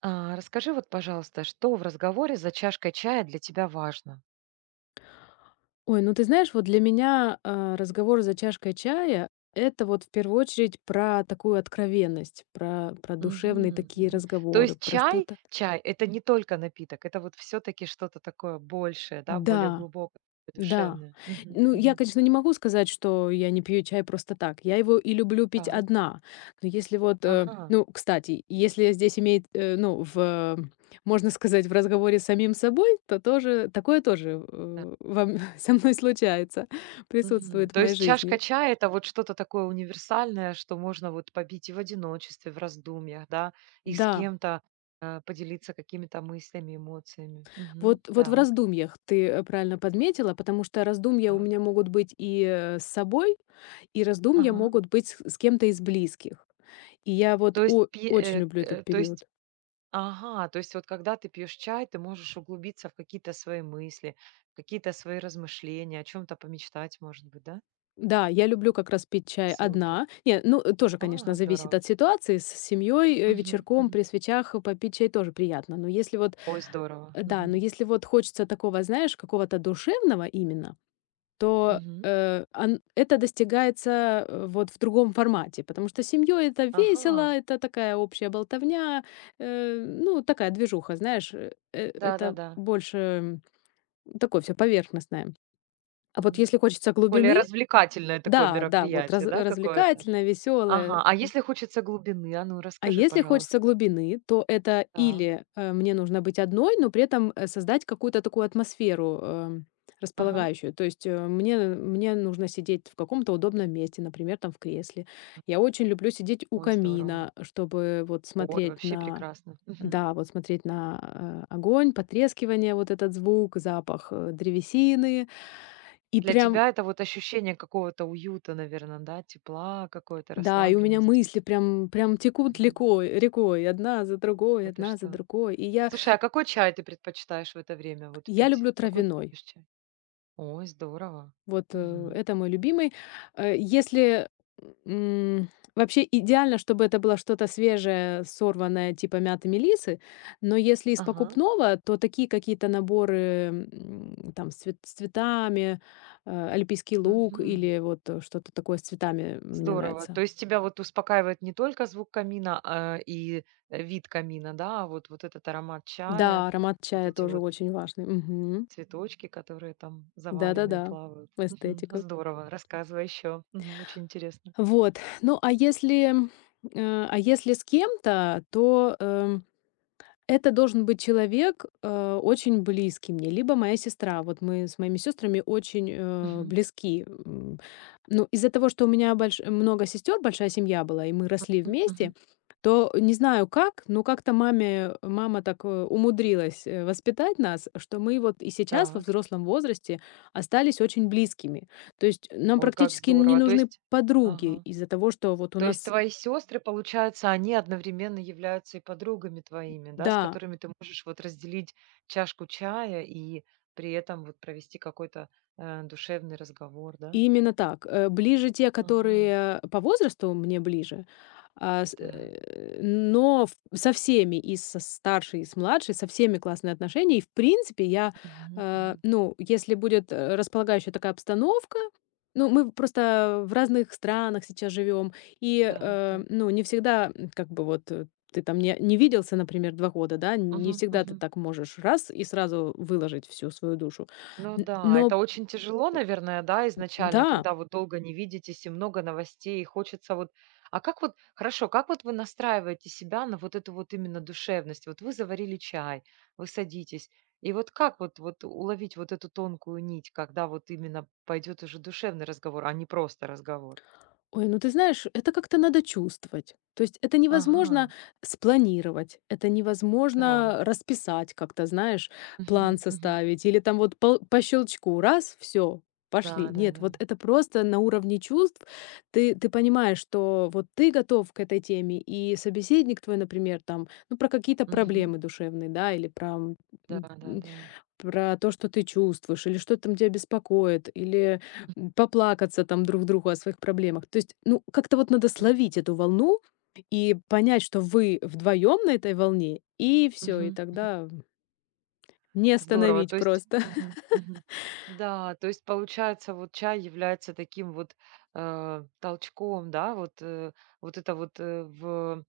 Расскажи вот, пожалуйста, что в разговоре за чашкой чая для тебя важно? Ой, ну ты знаешь, вот для меня, разговор за чашкой чая — это вот в первую очередь про такую откровенность, про душевные Мгм, такие мгм. То разговоры, есть про чай, что-то. чай- это не только напиток, это вот все таки что-то такое большее, да, более Да, глубокое, да. душевное. Мгм, Ну, я, мгм. конечно, не могу сказать, что я не пью чай просто так. Я его и люблю пить Так. одна. Но если вот, Ага. ну, кстати, если здесь имеет, ну, можно сказать, в разговоре с самим собой, то тоже такое тоже, Да. Во м со мной случается, Мгм. присутствует в То моей есть чашка жизни. чая- это вот что-то такое универсальное, что можно вот побить и в одиночестве, в раздумьях, да, и с Да. кем-то, поделиться какими-то мыслями, эмоциями. Мгм. Вот в Так, раздумьях ты, правильно подметила, потому что раздумья у так. меня могут быть и, с собой, и раздумья Ага. могут быть с кем-то из близких. И я вот То есть о пи очень э, к- люблю этот э, то есть период. Ага, то есть вот когда ты пьешь чай, ты можешь углубиться в какие-то свои мысли, в какие-то свои размышления, о чем-то помечтать, может быть, да? Да, я люблю как раз пить чай Супер. одна. Не, ну, тоже, конечно, зависит Здорово. от ситуации. С семьей, Мгм, вечерком при мгм. свечах попить чай тоже приятно. Но если вот, Ой, здорово. Да, но Мгм, если вот хочется такого, знаешь, какого-то душевного именно, то, мгм. Ан это достигается, вот в другом формате, потому что с семьей это Ага, весело, это такая общая болтовня, э, ну, такая движуха, знаешь, это да-да-да. больше, такое всё поверхностное. А вот Мгм. если хочется Более глубины. развлекательное такое Да, да, вот раз мероприятие, да, какое-то? развлекательное, веселое. Ага, а если хочется глубины, а ну А расскажи, если хочется пожалуйста. глубины, то это Так, или, мне нужно быть одной, но при этом, создать какую-то такую атмосферу, ага. располагающую. То есть, мне нужно сидеть в каком-то удобном месте, например, там в кресле. Я очень люблю сидеть у Ой, здорово. камина, чтобы вот Ой, смотреть вообще на прекрасно. Мгм. да, вот смотреть на, огонь, потрескивание, вот этот звук, запах, древесины. И Для прям тебя это вот ощущение какого-то уюта, наверное, да? Тепла, какой-то да, и у меня расслабленности. мысли прям текут Мгм. лекой рекой, одна за другой, Да ты одна за что? другой. Слушай, а какой чай ты предпочитаешь в это время вот Я пить? люблю Какой ты травяной. любишь чай? Ой, здорово. Вот, Мгм. это мой любимый. Если, м, вообще идеально, чтобы это было что-то свежее, сорванное, типа мяты, мелисы. Но если из Ага. покупного, то такие какие-то наборы, там с цветами, альпийский лук Мгм. или вот, что-то такое с цветами мне Здорово. нравится. То есть тебя вот успокаивает не только звук камина, а, и вид камина, да, а вот этот аромат Да, чая, аромат вот чая эти тоже вот очень важный. Мгм. цветочки, которые там заваренные Да-да-да. плавают. Мгм. Эстетика. Здорово. Рассказывай еще. Очень интересно. Вот. Ну, а если, э, а если с кем-то, то, это должен быть человек, очень близкий мне, либо моя сестра. Вот мы с моими сестрами очень, Мгм. близки. Ну, из-за того, что у меня больш много сестер, большая семья была, и мы росли М, вместе, мгм. то не знаю как, но как-то маме мама так, умудрилась, воспитать нас, что мы вот и сейчас во Так. взрослом возрасте остались очень близкими. То есть нам Ой, как практически не здорово. То нужны есть подруги ага. из-за того, что вот у То есть нас. твои сестры, получается, они одновременно являются и подругами твоими, да, с Да. которыми ты можешь вот разделить чашку чая и при этом вот провести какой-то, душевный разговор, да? Именно так. Ближе те, Ага. которые по возрасту мне ближе, а, с Так. э, но в со всеми, и со старшей, и с младшей, со всеми классные отношения. И, в принципе, я, Мгм, мгм. ну, если будет, располагающая такая обстановка, ну, мы просто в разных странах сейчас живем, и, Так, так. ну, не всегда, как бы вот, ты там не виделся, например, 2 года, да, не Мгм, всегда ты мгм. так можешь раз и сразу выложить всю свою душу. Ну Н да, но это очень тяжело, наверное, да, изначально, да. когда вот долго не видитесь и много новостей, и хочется вот. А как вот, хорошо, как вот вы настраиваете себя на вот эту вот именно душевность? Вот вы заварили чай, вы садитесь, и вот как вот, вот уловить вот эту тонкую нить, когда вот именно пойдет уже душевный разговор, а не просто разговор? Ой, ну ты знаешь, это как-то надо чувствовать. То есть это Ага, невозможно спланировать, это невозможно так. расписать как-то, знаешь, план Мгм, мгм. составить или там вот по щелчку раз, все, Да, пошли. да, Нет, да. вот это просто на уровне чувств. Ты понимаешь, что вот ты готов к этой теме, и собеседник твой, например, там, ну, про какие-то Мгм. проблемы душевные, да, или Да, м, да, да. про то, что ты чувствуешь, или что там тебя беспокоит, или, поплакаться там друг другу о своих проблемах. То есть, ну, как-то вот надо Да. словить эту волну и понять, что вы вдвоем на этой волне, и все, и Мгм. тогда не Здорово. остановить То есть просто. мгм, мгм. Да, то есть получается, вот чай является таким вот толчком, да, вот, вот это вот в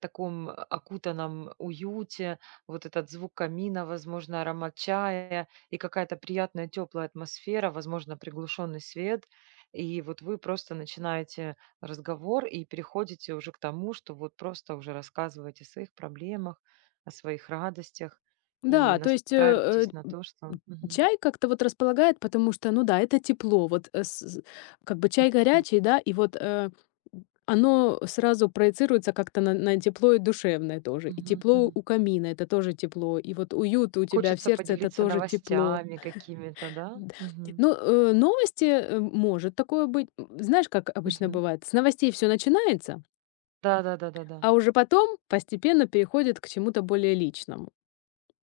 таком окутанном уюте, вот этот звук камина, возможно, аромат чая и какая-то приятная теплая атмосфера, возможно, приглушенный свет. И вот вы просто начинаете разговор и переходите уже к тому, что вот просто уже рассказываете о своих проблемах, о своих радостях. И Да, то есть, настраивайтесь на то, что мгм, чай как-то вот располагает, потому что, ну да, это тепло. Вот, с з как бы чай м, горячий, да, и вот, оно сразу проецируется как-то на тепло и душевное тоже. И мгм, тепло мгм. у камина — это тоже тепло. И вот уют у тебя в Хочется сердце — это поделиться тоже тепло. новостями какими-то, да? Д Мгм, Ну, новости, может такое быть. Знаешь, как обычно мгм. бывает, с новостей все начинается, Да-да-да-да-да. а уже потом постепенно переходит к чему-то более личному.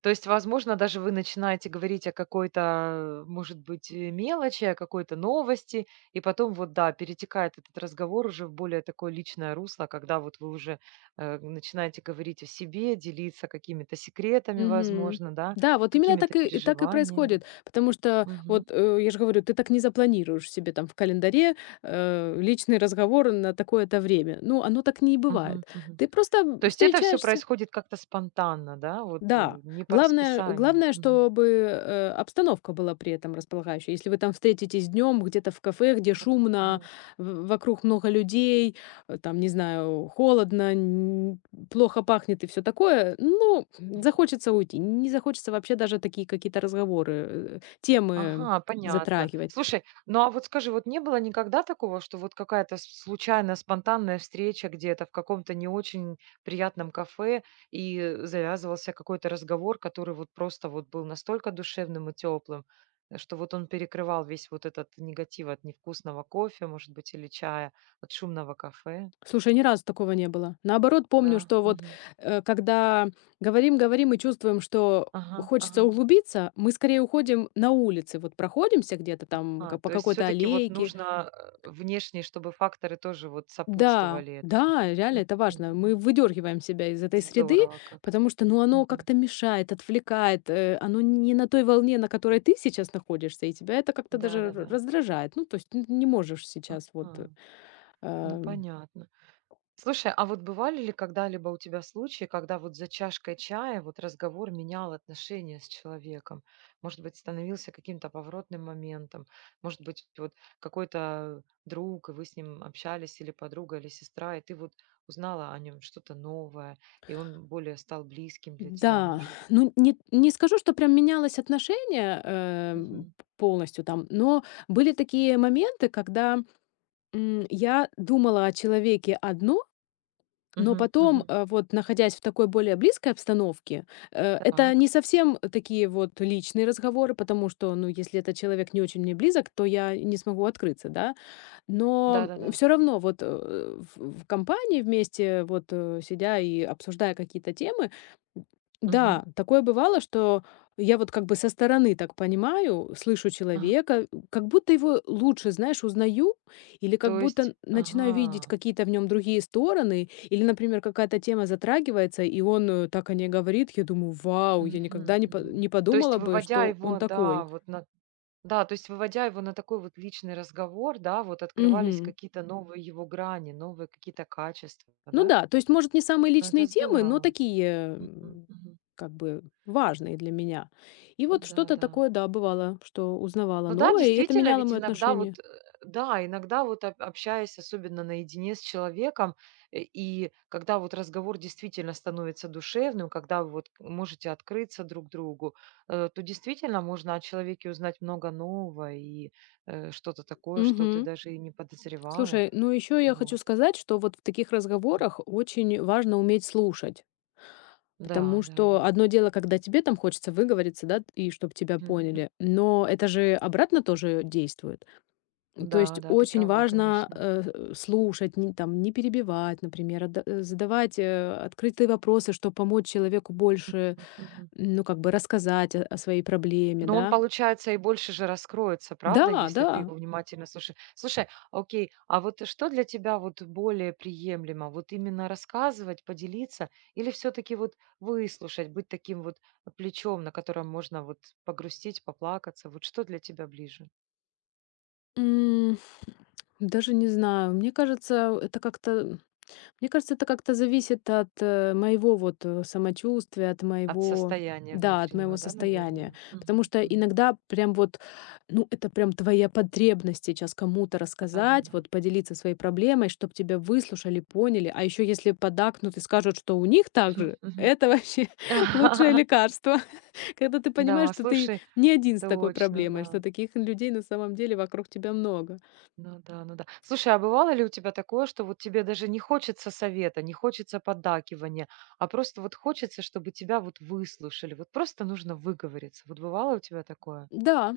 То есть, возможно, даже вы начинаете говорить о какой-то, может быть, мелочи, о какой-то новости, и потом вот, да, перетекает этот разговор уже в более такое личное русло, когда вот вы уже начинаете говорить о себе, делиться какими-то секретами, Мгм. возможно, да, Да, вот именно так какими-то и так и переживаниями. происходит, потому что Мгм, вот, я же говорю, ты так не запланируешь себе там в календаре, личный разговор на такое-то время. Ну, оно так не мгм, бывает. мгм. Ты просто То есть это все встречаешься. происходит как-то спонтанно, да, вот, Да, не по главное расписанию? главное, Мгм. чтобы, обстановка была при этом располагающая. Если вы там встретитесь днем где-то в кафе, где Ага. шумно, в вокруг много людей, там, не знаю, холодно, н плохо пахнет и все такое, ну, захочется уйти. Не захочется вообще даже такие какие-то разговоры, темы Ага, понятно. затрагивать. Слушай, ну, а вот скажи, вот не было никогда такого, что вот какая-то с случайная, спонтанная встреча где-то в каком-то не очень приятном кафе, и, завязывался какой-то разговор, который вот просто вот был настолько душевным и теплым, что вот он перекрывал весь вот этот негатив от невкусного кофе, может быть, или чая, от шумного кафе? Слушай, ни разу такого не было. Наоборот, Да. помню, что вот, Мгм. Когда говорим и чувствуем, что Ага, хочется ага. углубиться, мы скорее уходим на улице, вот проходимся где-то там ка по То есть все какой-то таки вот аллейке. нужно, внешние, чтобы факторы тоже вот Да, сопутствовали этому. да, реально это Мгм, важно. Мы мгм. выдергиваем себя из этой среды, Здорово как. потому что, ну, оно Мгм. как-то мешает, отвлекает, оно не на той волне, на которой ты сейчас находишься, и тебя это как-то даже р Да-да-да. раздражает. Ну, то есть н не можешь сейчас вот, Ага. Ну, э понятно. Слушай, а вот бывали ли когда-либо у тебя случаи, когда вот за чашкой чая вот разговор менял отношения с человеком? Может быть, становился каким-то поворотным моментом? Может быть, вот какой-то друг, и вы с ним общались, или подруга, или сестра, и ты вот узнала о нем что-то новое, и он более стал близким для тебя, да, может быть? ну не скажу, что прям менялось отношение, Мгм. полностью там, но были такие моменты, когда, я думала о человеке одно, но Мгм. потом, Мгм. Вот находясь в такой более близкой обстановке, это Так. не совсем такие вот личные разговоры, потому что, ну, если этот человек не очень мне близок, то я не смогу открыться, да, но, Да-да-да. все равно вот, в компании вместе, вот, сидя и обсуждая какие-то темы, Мгм. да, такое бывало, что я вот как бы со стороны так понимаю, слышу Ага. человека, как будто его лучше, знаешь, узнаю или как То есть, будто начинаю видеть ага. какие-то в нем другие стороны. Или, например, какая-то тема затрагивается, и он, так о ней говорит. Я думаю: "Вау, я никогда Мгм. не по Мгм. не То есть, подумала бы, выводя что он его, да, такой". То есть выводя его на такой вот личный разговор, да, вот открывались Мгм. какие-то Мгм. Новые его грани, новые какие-то качества, Ну да? да, то есть, может, не самые Ну, это личные темы, но здорово. такие, Мгм, мгм. как бы важные для меня. И Ну вот да, что-то да. такое, да, бывало, что узнавала Ну да, новое, и это действительно, меняло ведь моё иногда отношение. вот, да, иногда вот общаясь, особенно наедине с человеком, и когда вот разговор действительно становится душевным, когда вы вот можете открыться друг другу, то действительно можно о человеке узнать много нового и что-то такое, что ты Мгм. даже и не подозревала. Слушай, ну еще я хочу Вот. сказать, что вот в таких разговорах очень важно уметь слушать. Да, Потому да, что да. одно дело, когда тебе там хочется выговориться, да, и чтобы тебя Мгм. поняли, но это же обратно тоже действует. То Да, есть да, ты очень права, важно, конечно. Слушать, не там, не перебивать, например, а да, задавать, открытые вопросы, чтобы помочь человеку больше, М, мгм. ну, как бы рассказать о своей проблеме, Но он, да. получается, и больше же раскроется, правда, Да, если ты да. его внимательно слушаешь. Слушай, окей, а вот что для тебя вот более приемлемо? Вот именно рассказывать, поделиться или все-таки вот выслушать, быть таким вот плечом, на котором можно вот погрустить, поплакаться? Вот что для тебя ближе? М, Даже не знаю, мне кажется, это как-то Мне кажется, это как-то зависит от, моего вот, самочувствия, от От моего, состояния да, от моего внутреннего, да, состояния. наверное? Потому Мгм, что мгм. иногда прям вот, ну, это прям твоя потребность сейчас кому-то Да, да, рассказать, да. вот поделиться своей проблемой, чтобы тебя выслушали, поняли. А еще если поддакнут и скажут, что у них так Мгм, же, мгм. это вообще лучшее лекарство. Когда ты понимаешь, Да, что ты слушай, не один с такой точно, проблемой, что да. таких людей на самом деле вокруг тебя много. Ну да, ну да. Слушай, а бывало ли у тебя такое, что вот тебе даже не хочется совета, не хочется поддакивания, а просто вот хочется, чтобы тебя вот выслушали, вот просто нужно выговориться. Вот бывало у тебя такое? Да.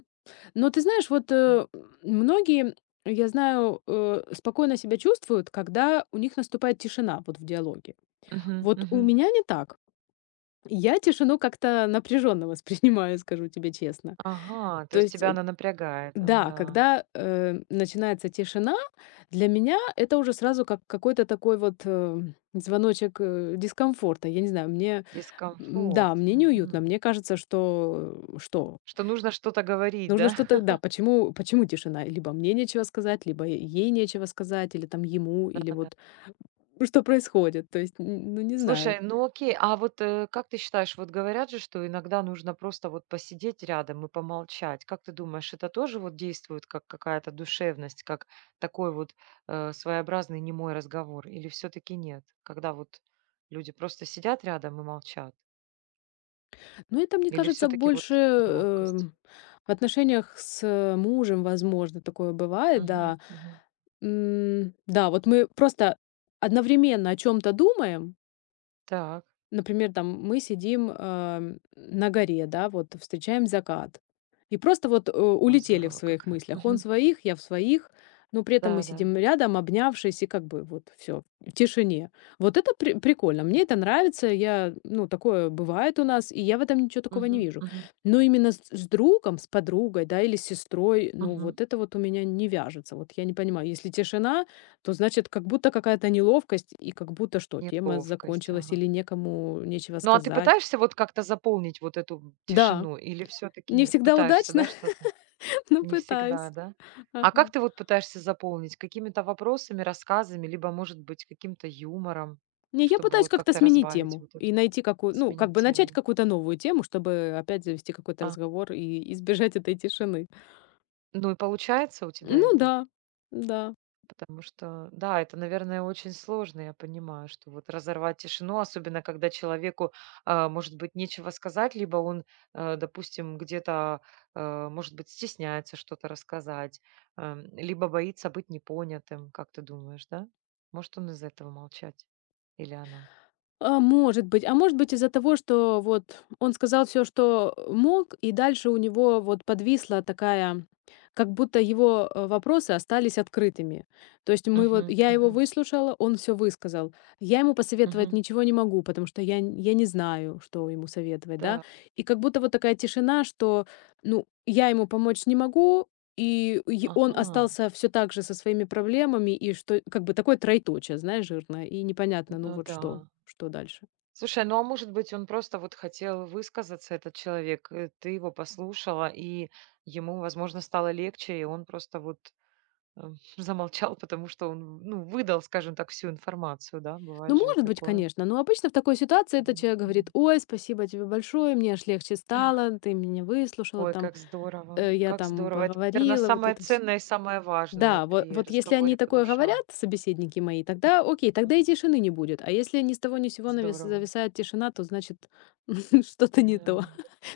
Но ты знаешь, вот, многие, я знаю, спокойно себя чувствуют, когда у них наступает тишина вот в диалоге. Мгм, Вот у мгм. меня не так. Я тишину как-то напряженно воспринимаю, скажу тебе честно. Ага, то То есть есть, тебя она напрягает, да, да. когда, начинается тишина, для меня это уже сразу как какой-то такой вот, звоночек, дискомфорта. Я не знаю, мне, да, Дискомфорт. мне неуютно. Мгм. Мне кажется, что? Что нужно что-то говорить, Нужно да? что-то, да, почему тишина? Либо мне нечего сказать, либо ей нечего сказать, или там ему, или вот ну, что происходит. То есть, н ну, не знаю. Слушай, ну окей, а вот как ты считаешь, вот говорят же, что иногда нужно просто вот посидеть рядом и помолчать. Как ты думаешь, это тоже вот действует как какая-то душевность, как такой вот своеобразный немой разговор? Или все-таки нет, когда вот люди просто сидят рядом и молчат? Но это, мне Или кажется, все-таки вот больше, неловкость? в отношениях с мужем, возможно, такое бывает, Мгм, да. мгм. Да, вот мы просто одновременно о чем то думаем. Так, Например, там мы сидим, на горе, да, вот встречаем закат. И просто вот, ой, улетели в здорово своих как. мыслях. Он в Мгм. своих, я в своих, но при этом мы Да, да. сидим рядом, обнявшись, и как бы вот все в тишине. Вот это прикольно, мне это нравится. Я Ну, такое бывает у нас, и я в этом ничего такого не Мгм, вижу. мгм, Но именно с другом, с подругой, да, или с сестрой, ну, мгм. вот это вот у меня не вяжется. Вот я не понимаю, если тишина, то значит, как будто какая-то неловкость и как будто что, тема Неловкость, закончилась ага. или некому нечего Ну, а ты сказать. пытаешься вот как-то заполнить вот эту Да, тишину или все таки не нет? всегда Пытаешься, удачно, да, что-то? но Не всегда, пытаюсь. да? А Ага. как ты вот пытаешься заполнить? Какими-то вопросами, рассказами, либо, может быть, каким-то юмором, Не, я чтобы пытаюсь вот как-то как-то сменить разбавить тему вот и эту, найти какую, ну, как сменить бы начать тему? какую-то новую тему, чтобы опять завести какой-то А, разговор и избежать этой тишины. ну и получается у тебя Ну это? да, да. Потому что, да, это, наверное, очень сложно, я понимаю, что вот разорвать тишину, особенно когда человеку, может быть, нечего сказать, либо он, допустим, где-то, может быть, стесняется что-то рассказать, либо боится быть непонятым, как ты думаешь, да? Может, он из этого молчать? Или она? А, может быть. А может быть, из-за того, что вот он сказал все, что мог, и дальше у него вот подвисла такая как будто его, вопросы остались открытыми. То есть мы вот Мгм, я его мгм, выслушала, он все высказал. Я ему посоветовать мгм. ничего не могу, потому что я не знаю, что ему советовать, да. Да, И как будто вот такая тишина, что, ну, я ему помочь не могу, и й он ага, остался все так же со своими проблемами, и что как бы такое троеточие, знаешь, жирное, и непонятно, ну, ну вот да. что. Что дальше? Слушай, ну а может быть, он просто вот хотел высказаться, этот человек, ты его послушала, и ему, возможно, стало легче, и он просто вот э, замолчал, потому что он, ну, выдал, скажем так, всю информацию, да, Ну, бывает же и может быть, такое. конечно, но обычно в такой ситуации этот Мгм. человек говорит: Мгм. "Ой, спасибо тебе большое, мне аж легче стало, ты меня выслушала, Ой, там, как здорово, я как там здорово. Это, наверное, поговорила", вот самое это все". ценное и самое важное Да, во при вот если они разговоре по такое говорят, душам. собеседники мои, тогда окей, М. тогда и тишины не будет. А если ни с того ни с сего навис Здорово, зависает тишина, то значит что-то не да. то.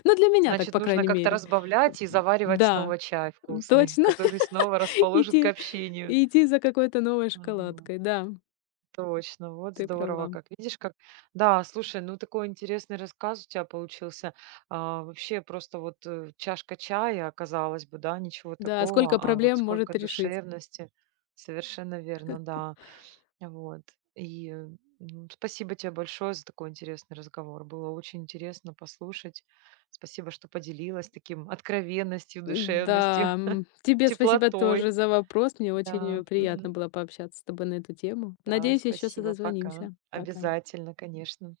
Ну, для меня так, Значит, по нужно крайней как-то мере. разбавлять и заваривать Да, снова чай вкусный, точно, который снова расположит к идти общению. идти за какой-то новой шоколадкой. Да, Точно, вот ты здорово права. как. Видишь, как. Да, слушай, ну такой интересный рассказ у тебя получился. Вообще просто вот, чашка чая, казалось бы, да, ничего Да, сколько такого, а вот проблем может сколько решить. душевности. Совершенно верно, да. Вот. И, ну, спасибо тебе большое за такой интересный разговор. Было очень интересно послушать. Спасибо, что поделилась таким откровенностью, душевностью, Да, тебе спасибо теплотой. тоже за вопрос. Мне очень, Да. приятно Мгм. было пообщаться с тобой на эту тему. Да, Надеюсь, еще спасибо. Пока. созвонимся. Пока. Обязательно, конечно.